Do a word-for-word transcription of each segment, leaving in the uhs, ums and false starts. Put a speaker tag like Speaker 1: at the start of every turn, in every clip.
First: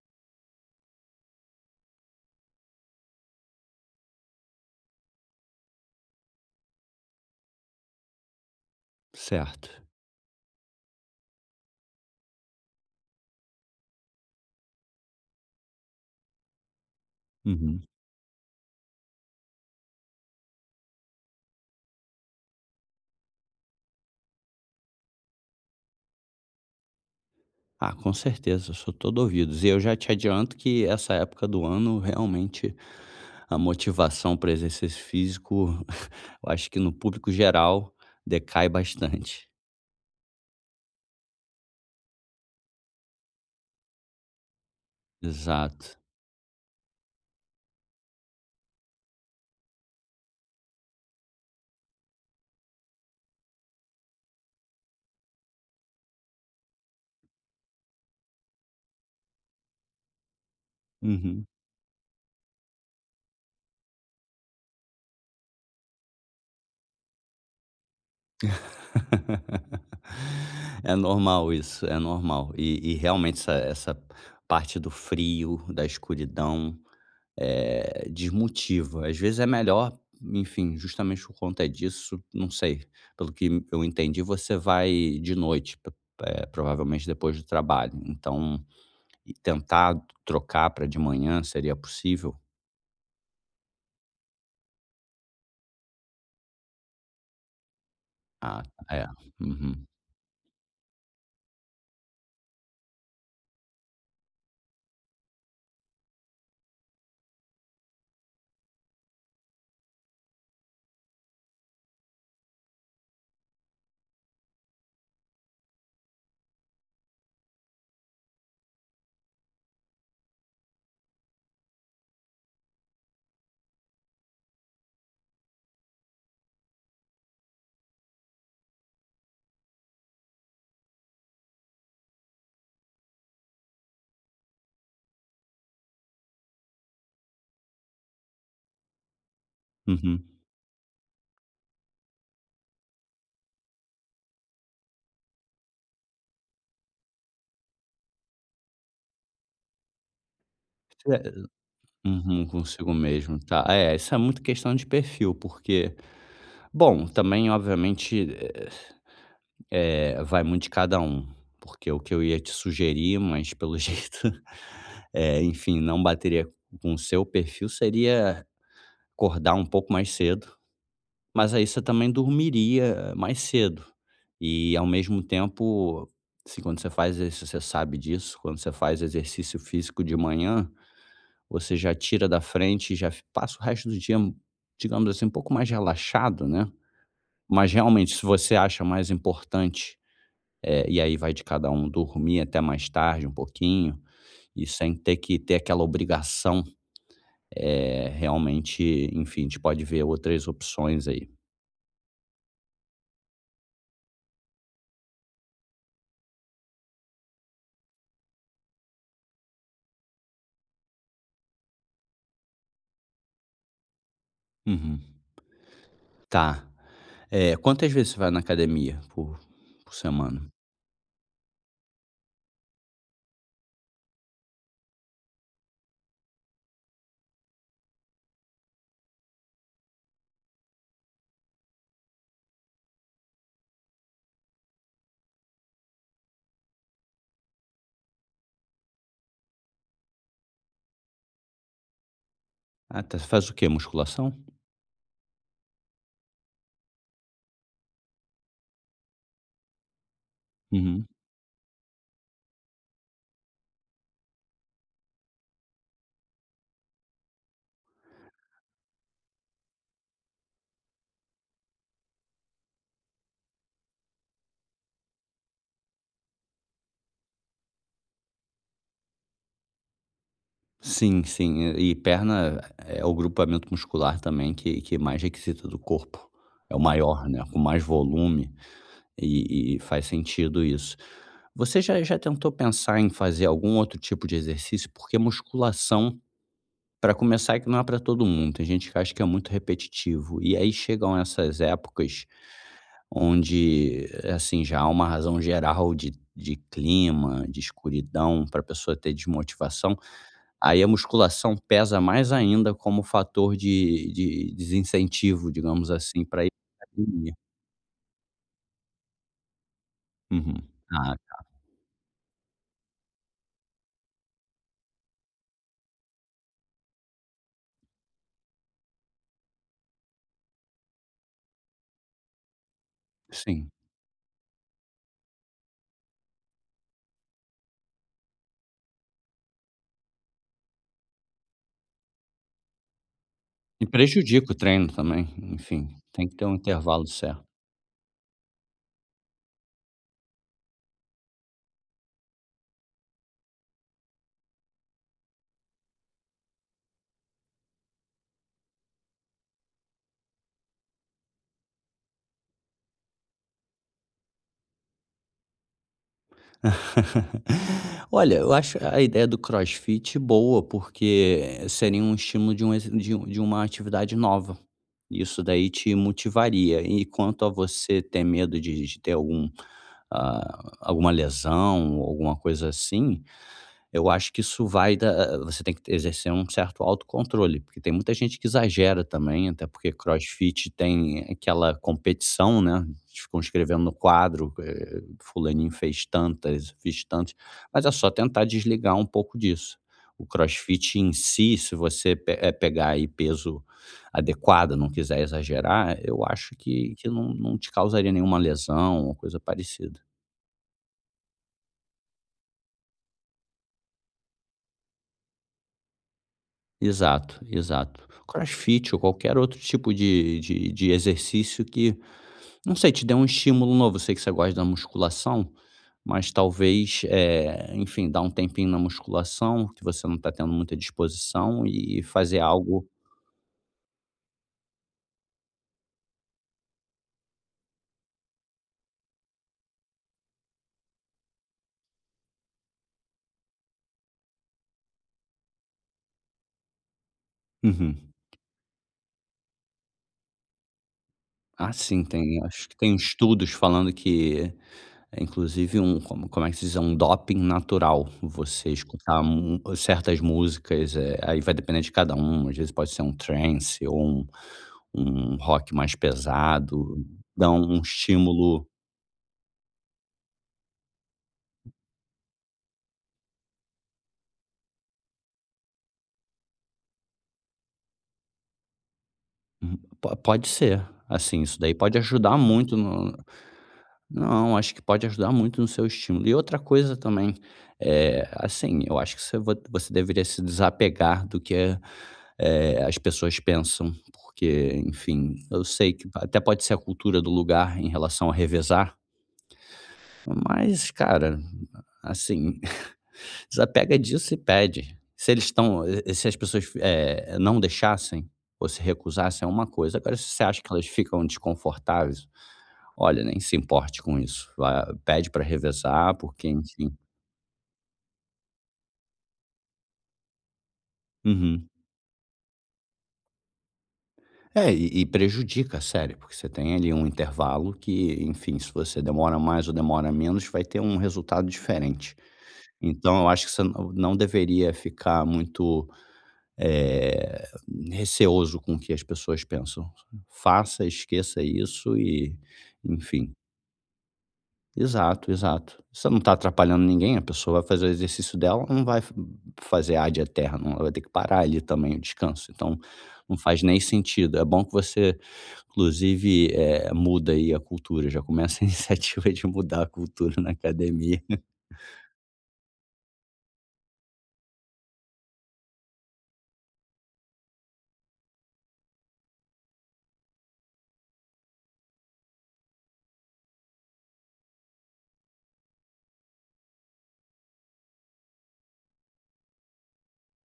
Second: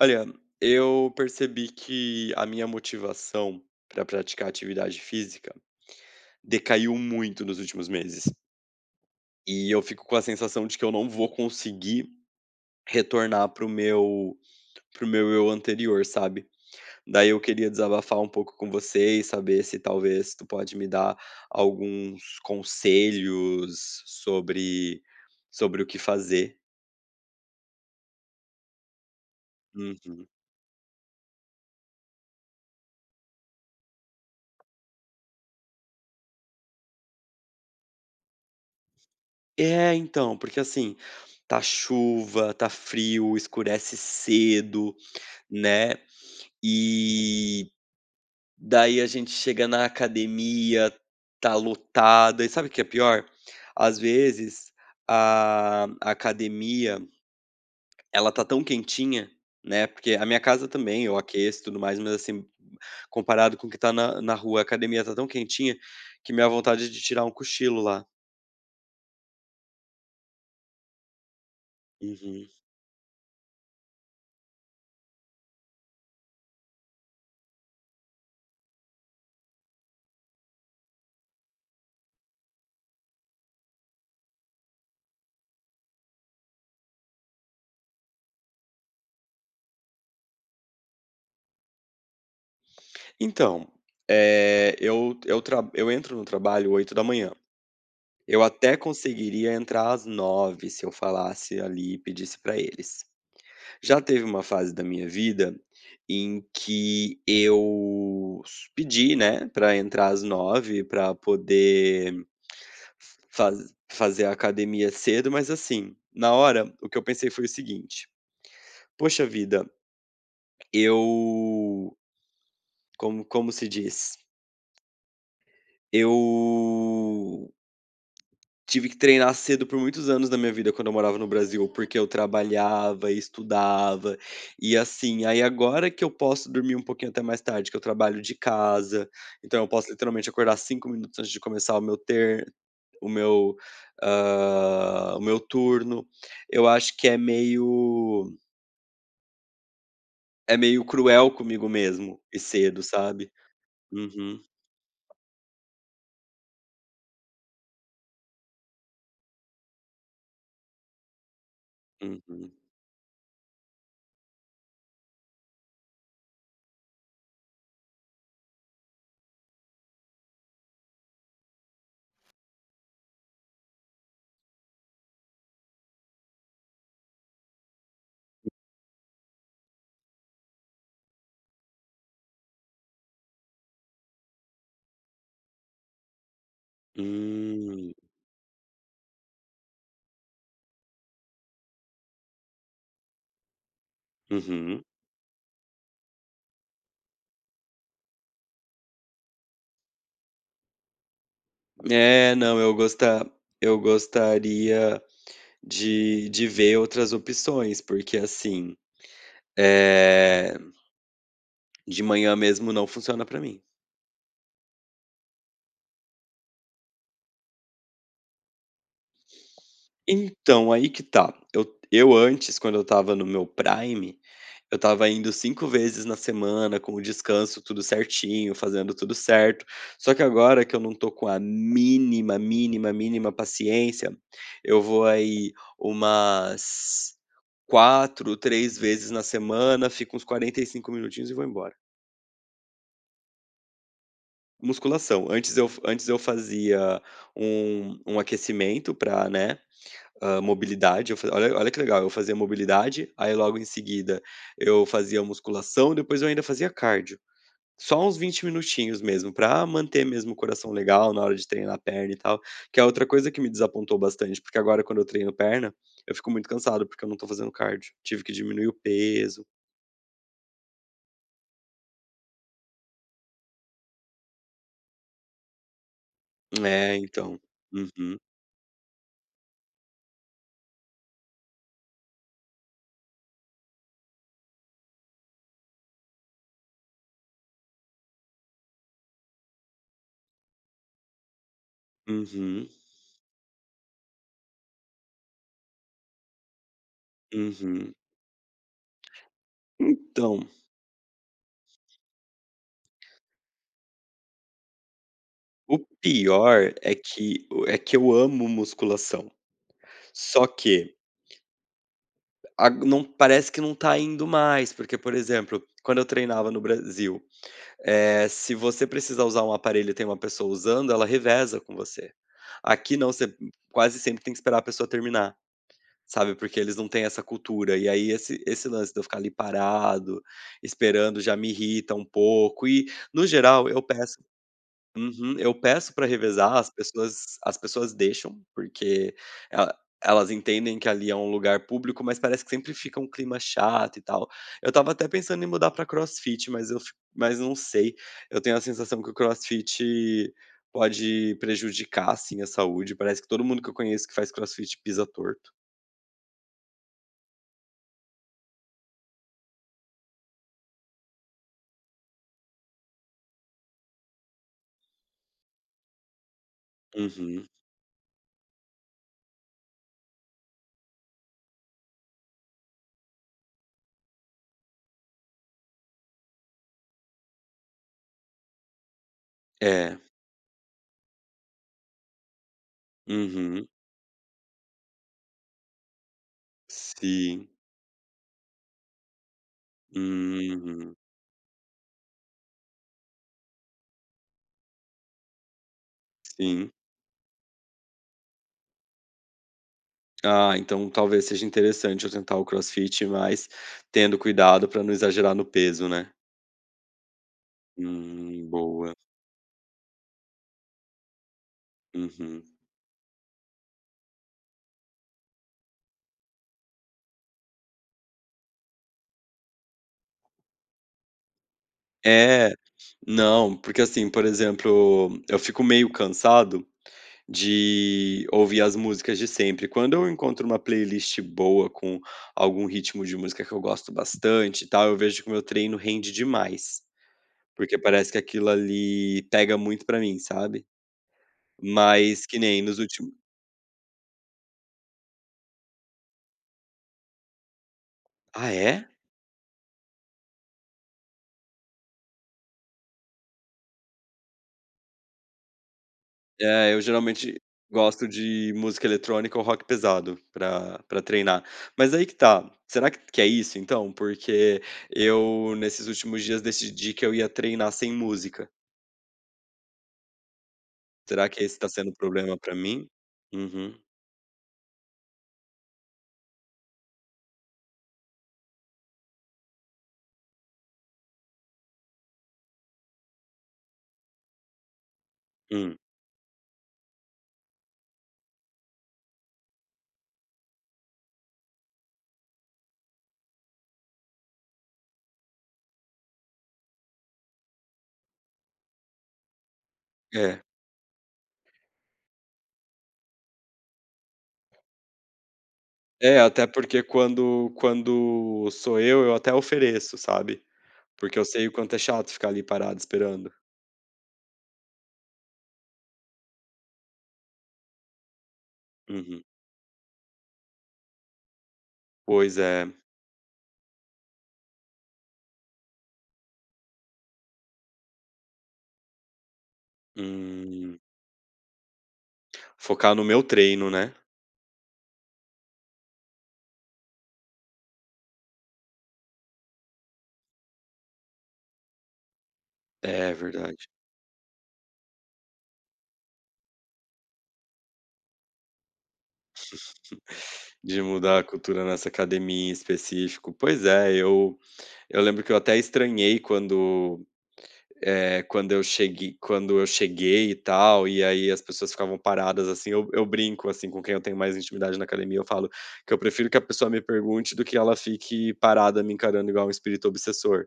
Speaker 1: Olha, eu percebi que a minha motivação para praticar atividade física decaiu muito nos últimos meses.
Speaker 2: Certo.
Speaker 1: E eu fico com a sensação de que eu não vou conseguir retornar pro meu pro meu eu anterior, sabe? Daí eu queria
Speaker 2: Uhum.
Speaker 1: desabafar um pouco com você e saber se talvez tu pode me dar alguns conselhos sobre sobre o que fazer.
Speaker 2: Ah, com certeza, eu sou todo ouvidos. E eu já te
Speaker 1: Uhum.
Speaker 2: adianto que essa época do ano, realmente, a motivação para exercício físico, eu acho que no público geral, decai bastante.
Speaker 1: É, então, porque assim, tá chuva, tá frio, escurece cedo, né?
Speaker 2: Exato.
Speaker 1: E daí a gente chega na academia, tá lotada. E sabe o que é pior? Às vezes a a academia, ela tá tão quentinha, né? Porque a minha casa também, eu
Speaker 2: Uhum.
Speaker 1: aqueço e tudo mais, mas assim, comparado com o que tá na, na rua, a academia tá tão quentinha que minha vontade é de tirar um cochilo lá.
Speaker 2: É normal isso, é
Speaker 1: Uhum.
Speaker 2: normal. E, e realmente essa, essa parte do frio, da escuridão, eh, desmotiva. Às vezes é melhor, enfim, justamente por conta disso, não sei. Pelo que eu entendi, você vai de noite, p- eh, provavelmente depois do trabalho. Então, e tentar trocar para de manhã seria possível?
Speaker 1: Então, eh, eu eu tra eu entro no trabalho oito da manhã. Eu
Speaker 2: Ah,
Speaker 1: até
Speaker 2: é.
Speaker 1: conseguiria
Speaker 2: Uhum.
Speaker 1: entrar às nove se eu falasse ali e pedisse para eles. Já teve uma fase da minha vida em que eu s pedi, né, para entrar às nove para poder faz fazer a academia cedo, mas assim, na hora o que eu pensei foi o seguinte: "Poxa vida, eu", como como se diz? Eu Tive que treinar cedo por muitos anos da minha vida quando eu morava no Brasil, porque eu trabalhava e estudava, e assim, aí agora que eu posso dormir um pouquinho até mais tarde, que eu trabalho de casa, então eu posso
Speaker 2: Uhum.
Speaker 1: literalmente acordar cinco minutos antes de começar o meu ter o meu, hã, o meu turno. Eu acho que é meio é meio cruel
Speaker 2: É,
Speaker 1: comigo mesmo e
Speaker 2: uhum,
Speaker 1: cedo,
Speaker 2: consigo
Speaker 1: sabe.
Speaker 2: mesmo, tá? É, isso é
Speaker 1: Uhum,
Speaker 2: muito questão de perfil, porque, bom, também, obviamente. eh, É, vai muito de cada um, porque o que eu ia te
Speaker 1: uhum.
Speaker 2: sugerir, mas pelo jeito, eh, enfim, não bateria com o seu perfil, seria acordar um pouco mais cedo, mas aí você também dormiria mais cedo. E ao mesmo tempo, assim, quando você faz exercício, você sabe disso, quando você faz exercício físico de manhã, você já tira da frente e já fi- passa o resto do dia, digamos assim, um pouco mais relaxado, né? Mas
Speaker 1: Hum,
Speaker 2: realmente, se você acha mais importante eh, e aí vai de cada um dormir até mais tarde um pouquinho, e
Speaker 1: uhum.
Speaker 2: sem ter que ter aquela obrigação, eh, realmente, enfim, a gente pode ver outras opções aí.
Speaker 1: É, não, eu gostar eu gostaria De de ver outras opções, porque assim, eh, de manhã mesmo não funciona pra mim.
Speaker 2: Uhum. Tá. Eh, quantas vezes você vai na academia por por semana?
Speaker 1: Então, aí que tá, eu eu antes, quando eu estava no meu prime, eu estava indo cinco vezes na semana, com o descanso tudo certinho, fazendo tudo certo, só que agora que eu não tô com a mínima, mínima, mínima paciência, eu vou aí umas quatro, três vezes na semana, fico uns quarenta e cinco minutinhos e vou embora.
Speaker 2: Ah, tá. Você faz o quê? Musculação?
Speaker 1: Musculação. Antes eu antes eu fazia um um aquecimento para, né, hã,
Speaker 2: Uhum.
Speaker 1: mobilidade, eu fa olha olha que legal, eu fazia mobilidade, aí logo em seguida eu fazia musculação, depois eu ainda fazia cardio. Só uns vinte minutinhos mesmo, pra manter mesmo o coração legal na hora de treinar a perna e tal, que é outra coisa que me desapontou bastante, porque agora quando eu treino perna, eu fico muito cansado, porque eu não tô fazendo cardio. Tive que diminuir o peso.
Speaker 2: Sim, sim. E e perna é o grupamento muscular também que que mais requisita do corpo. É o
Speaker 1: É,
Speaker 2: maior,
Speaker 1: então.
Speaker 2: né, com mais
Speaker 1: Uhum.
Speaker 2: volume. E e faz sentido isso. Você já já tentou pensar em fazer algum outro tipo de exercício? Porque musculação, para começar, é que não é pra todo mundo. Tem gente que acha que é muito repetitivo. E aí chegam essas épocas
Speaker 1: Uhum.
Speaker 2: onde, assim, já há uma razão geral de de clima, de
Speaker 1: Uhum.
Speaker 2: escuridão, para a pessoa ter desmotivação.
Speaker 1: Então
Speaker 2: Aí a musculação pesa mais ainda como fator de de desincentivo,
Speaker 1: o
Speaker 2: digamos assim, para ir
Speaker 1: pior
Speaker 2: pra
Speaker 1: é
Speaker 2: academia.
Speaker 1: que é que eu amo musculação, só
Speaker 2: Uhum.
Speaker 1: que
Speaker 2: Ah,
Speaker 1: a não parece que não tá indo mais, porque, por exemplo, quando eu treinava no Brasil, eh, se você precisa usar um aparelho e tem uma pessoa usando, ela reveza com você. Aqui não, você
Speaker 2: sim.
Speaker 1: quase sempre tem que esperar a pessoa terminar, sabe, porque eles não têm essa cultura, e aí esse esse lance de eu ficar ali parado, esperando, já me irrita um pouco e, no geral, eu
Speaker 2: E
Speaker 1: peço.
Speaker 2: prejudica o treino também,
Speaker 1: Uhum. Eu
Speaker 2: enfim,
Speaker 1: peço para
Speaker 2: tem que ter um
Speaker 1: revezar, as
Speaker 2: intervalo
Speaker 1: pessoas
Speaker 2: certo.
Speaker 1: as pessoas deixam, porque ela elas entendem que ali é um lugar público, mas parece que sempre fica um clima chato e tal. Eu estava até pensando em mudar para CrossFit, mas eu fi mas não sei. Eu tenho a sensação que o CrossFit pode prejudicar, assim, a saúde. Parece que todo mundo que eu conheço que faz CrossFit pisa torto.
Speaker 2: Olha, eu acho a ideia do CrossFit boa, porque seria um estímulo de um ex de um de uma atividade nova. Isso daí te motivaria. E quanto
Speaker 1: Uhum.
Speaker 2: a você ter medo de de ter algum, ah, alguma lesão ou alguma coisa assim, eu acho que isso vai da eh, eh, você tem que exercer um certo autocontrole, porque tem muita gente que exagera também, até porque
Speaker 1: É.
Speaker 2: crossfit tem aquela competição, né, eles ficam
Speaker 1: Uhum.
Speaker 2: escrevendo no quadro, eh, "fulaninho fez tantas, fiz tantas",
Speaker 1: Sim.
Speaker 2: mas é só tentar desligar um pouco disso. O
Speaker 1: Uhum.
Speaker 2: crossfit em si, se você pe eh, pegar aí peso adequado, não quiser exagerar, eu acho
Speaker 1: Sim.
Speaker 2: que que não não te causaria nenhuma lesão ou coisa parecida.
Speaker 1: Ah, então talvez seja interessante eu tentar o crossfit, mas tendo cuidado para não exagerar no peso, né.
Speaker 2: Exato, exato.
Speaker 1: Hum, boa.
Speaker 2: Crossfit ou qualquer outro tipo de de de exercício que,
Speaker 1: Uhum.
Speaker 2: não sei, te dê um estímulo novo. Eu sei que você gosta da musculação, mas talvez, eh, enfim, dar um tempinho na musculação, que você não está tendo muita disposição, e fazer
Speaker 1: É,
Speaker 2: algo.
Speaker 1: não, porque assim, por exemplo, eu fico meio cansado de ouvir as músicas de sempre. Quando eu encontro uma playlist boa com algum ritmo de música que eu gosto bastante e tal, eu vejo que o meu treino rende demais, porque parece
Speaker 2: Uhum.
Speaker 1: que aquilo ali pega muito pra mim, sabe.
Speaker 2: Ah, sim,
Speaker 1: Mas que
Speaker 2: tem
Speaker 1: nem
Speaker 2: acho que
Speaker 1: nos
Speaker 2: tem
Speaker 1: últimos,
Speaker 2: estudos falando que é inclusive um como como é que se diz? É um doping natural.
Speaker 1: ah,
Speaker 2: Você
Speaker 1: é?
Speaker 2: escutar mu certas músicas, eh, aí vai depender de cada um, às vezes pode ser um trance ou um um rock mais
Speaker 1: É, eu
Speaker 2: pesado,
Speaker 1: geralmente
Speaker 2: dá um
Speaker 1: gosto de
Speaker 2: estímulo.
Speaker 1: música eletrônica ou rock pesado pra pra treinar. Mas aí que tá, será que que é isso então? Porque eu, nesses últimos dias, decidi que eu ia treinar sem música.
Speaker 2: Po Pode ser,
Speaker 1: Será
Speaker 2: assim,
Speaker 1: que
Speaker 2: isso
Speaker 1: esse tá
Speaker 2: daí
Speaker 1: sendo o
Speaker 2: pode ajudar
Speaker 1: problema pra
Speaker 2: muito
Speaker 1: mim?
Speaker 2: no,
Speaker 1: Uhum.
Speaker 2: não, acho que pode ajudar muito no seu estímulo. E outra coisa também, eh, assim, eu acho que você vo você deveria se desapegar do que, eh, as pessoas pensam, porque, enfim, eu
Speaker 1: Hum.
Speaker 2: sei que até pode ser a cultura do lugar em relação a revezar, mas, cara, assim, desapega disso e pede. Se eles estão se as pessoas, eh, não deixassem ou se recusassem é uma coisa, agora se
Speaker 1: É.
Speaker 2: você acha que elas ficam desconfortáveis, olha, nem se importe com isso, vá pede para revezar,
Speaker 1: É, até
Speaker 2: porque
Speaker 1: porque
Speaker 2: enfim.
Speaker 1: quando quando sou eu, eu até ofereço, sabe. Porque eu sei o
Speaker 2: Uhum.
Speaker 1: quanto é chato ficar ali parado esperando.
Speaker 2: É, e e prejudica, sério, porque você tem ali um intervalo que, enfim, se você
Speaker 1: Uhum.
Speaker 2: demora mais ou demora menos, vai ter um resultado diferente.
Speaker 1: Pois é.
Speaker 2: Então eu acho que você não não deveria ficar muito eh, receoso com o que as pessoas pensam.
Speaker 1: Hum.
Speaker 2: Faça, esqueça isso e
Speaker 1: Focar no meu
Speaker 2: enfim.
Speaker 1: treino, né.
Speaker 2: Exato, exato. Você não está atrapalhando ninguém, a pessoa vai fazer o exercício dela, não vai f fazer ad eternum, ela vai ter que parar ali também o descanso, então
Speaker 1: É,
Speaker 2: não faz
Speaker 1: verdade.
Speaker 2: nem sentido. É bom que você, inclusive, eh, muda aí a cultura, já começa a iniciativa de mudar a cultura na
Speaker 1: De mudar
Speaker 2: academia.
Speaker 1: a cultura nessa academia em específico. Pois é, eu eu lembro que eu até estranhei quando, é quando eu cheguei quando eu cheguei e tal, e aí as pessoas ficavam paradas, assim, eu eu brinco, assim, com quem eu tenho mais intimidade na academia, eu falo que eu prefiro que a pessoa me pergunte do que ela fique parada me encarando igual um espírito obsessor.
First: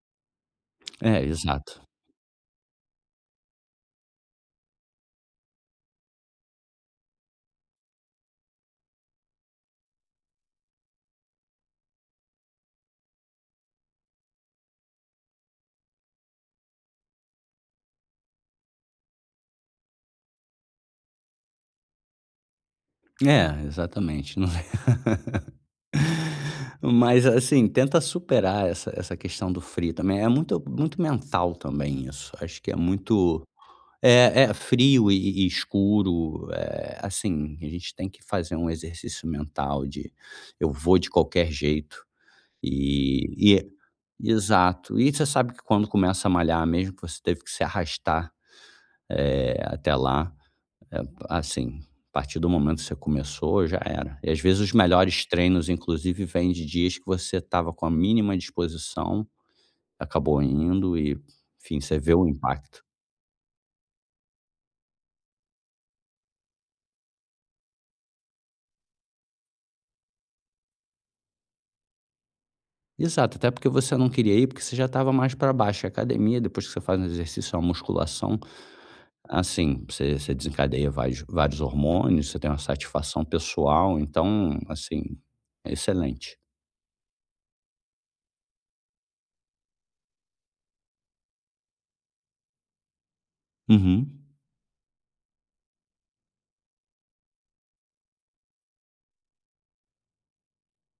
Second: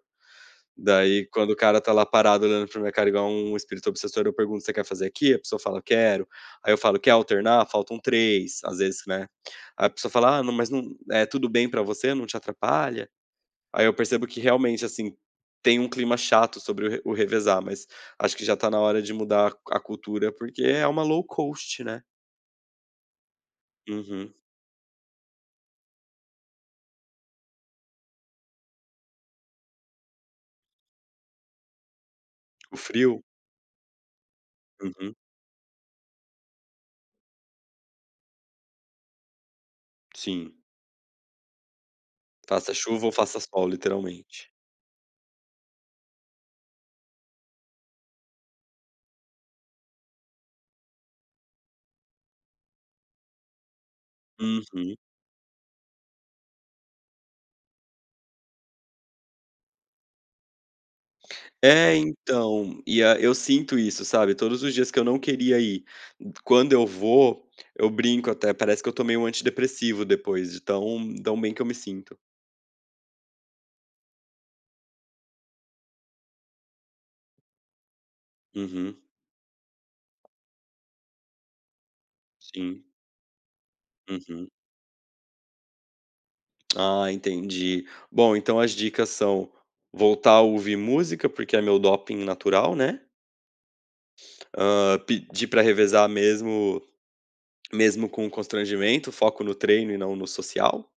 Speaker 2: É,
Speaker 1: Daí, quando o
Speaker 2: exato.
Speaker 1: cara tá lá parado olhando pra minha cara igual um espírito obsessor, eu pergunto: "Você quer fazer aqui?" A pessoa fala: "Quero". Aí eu falo: "Quer alternar? Faltam três", às vezes, né. Aí a pessoa fala: "Ah, não, mas não é tudo bem pra você? Não te atrapalha?" Aí eu percebo que realmente, assim, tem um clima chato sobre o re o revezar, mas acho que já tá na hora de mudar a cultura, porque é uma low cost, né.
Speaker 2: É,
Speaker 1: Uhum.
Speaker 2: exatamente. Não. Mas assim, tenta superar essa essa questão do frio também. É muito muito mental também isso. Acho que é
Speaker 1: O frio?
Speaker 2: muito é é frio
Speaker 1: Uhum.
Speaker 2: e e escuro, eh, assim, a gente tem que fazer um exercício mental de:
Speaker 1: Sim.
Speaker 2: "Eu vou de qualquer jeito".
Speaker 1: Faça chuva ou
Speaker 2: E
Speaker 1: faça
Speaker 2: e é,
Speaker 1: sol, literalmente.
Speaker 2: exato. E você sabe que quando começa a malhar, mesmo que você teve que se arrastar, eh, até lá, é, assim, a partir do momento que você começou, já era. E às vezes os
Speaker 1: Uhum.
Speaker 2: melhores treinos, inclusive, vêm de dias que você estava com a mínima disposição, acabou indo e, enfim,
Speaker 1: É,
Speaker 2: você vê o
Speaker 1: então,
Speaker 2: impacto.
Speaker 1: e a eu sinto isso, sabe, todos os dias que eu não queria ir, quando eu vou, eu brinco até, parece que eu tomei um antidepressivo depois de tão tão bem que eu me sinto.
Speaker 2: Exato, até porque você não queria ir, porque você já estava mais para baixo. A academia, depois que você faz um exercício, uma musculação,
Speaker 1: Uhum,
Speaker 2: assim, você, você desencadeia vários, vários hormônios, você tem uma
Speaker 1: sim,
Speaker 2: satisfação pessoal,
Speaker 1: uhum.
Speaker 2: então, assim, é excelente.
Speaker 1: Ah, entendi. Bom, então as dicas são: voltar a ouvir música, porque é meu doping natural, né,
Speaker 2: Uhum.
Speaker 1: hã, pedir pra revezar mesmo mesmo com o constrangimento, foco no treino e não no social.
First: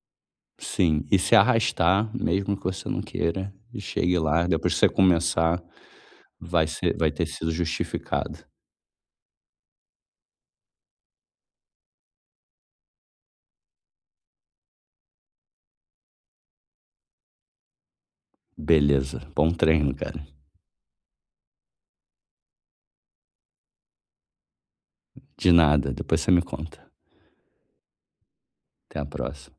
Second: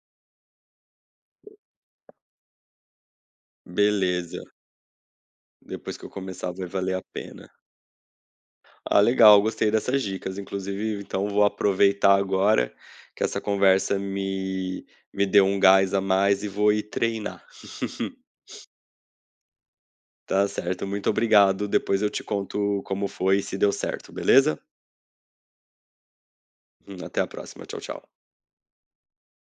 Speaker 2: Sim, e se arrastar, mesmo que você não queira, e chegue
Speaker 1: Beleza,
Speaker 2: lá, depois que você começar,
Speaker 1: depois que eu começar vai
Speaker 2: vai
Speaker 1: valer
Speaker 2: ser
Speaker 1: a
Speaker 2: vai ter
Speaker 1: pena.
Speaker 2: sido justificado.
Speaker 1: Ah, legal, gostei dessas dicas. Inclusive, então vou aproveitar agora que essa conversa me, me deu um gás a mais e vou ir treinar.
Speaker 2: Beleza, bom treino, cara.
Speaker 1: Tá certo, muito obrigado. Depois eu te conto como foi e se deu certo, beleza?
Speaker 2: De nada, depois você me conta.
Speaker 1: Hum. Até a próxima. Tchau, tchau.
Speaker 2: Até a próxima.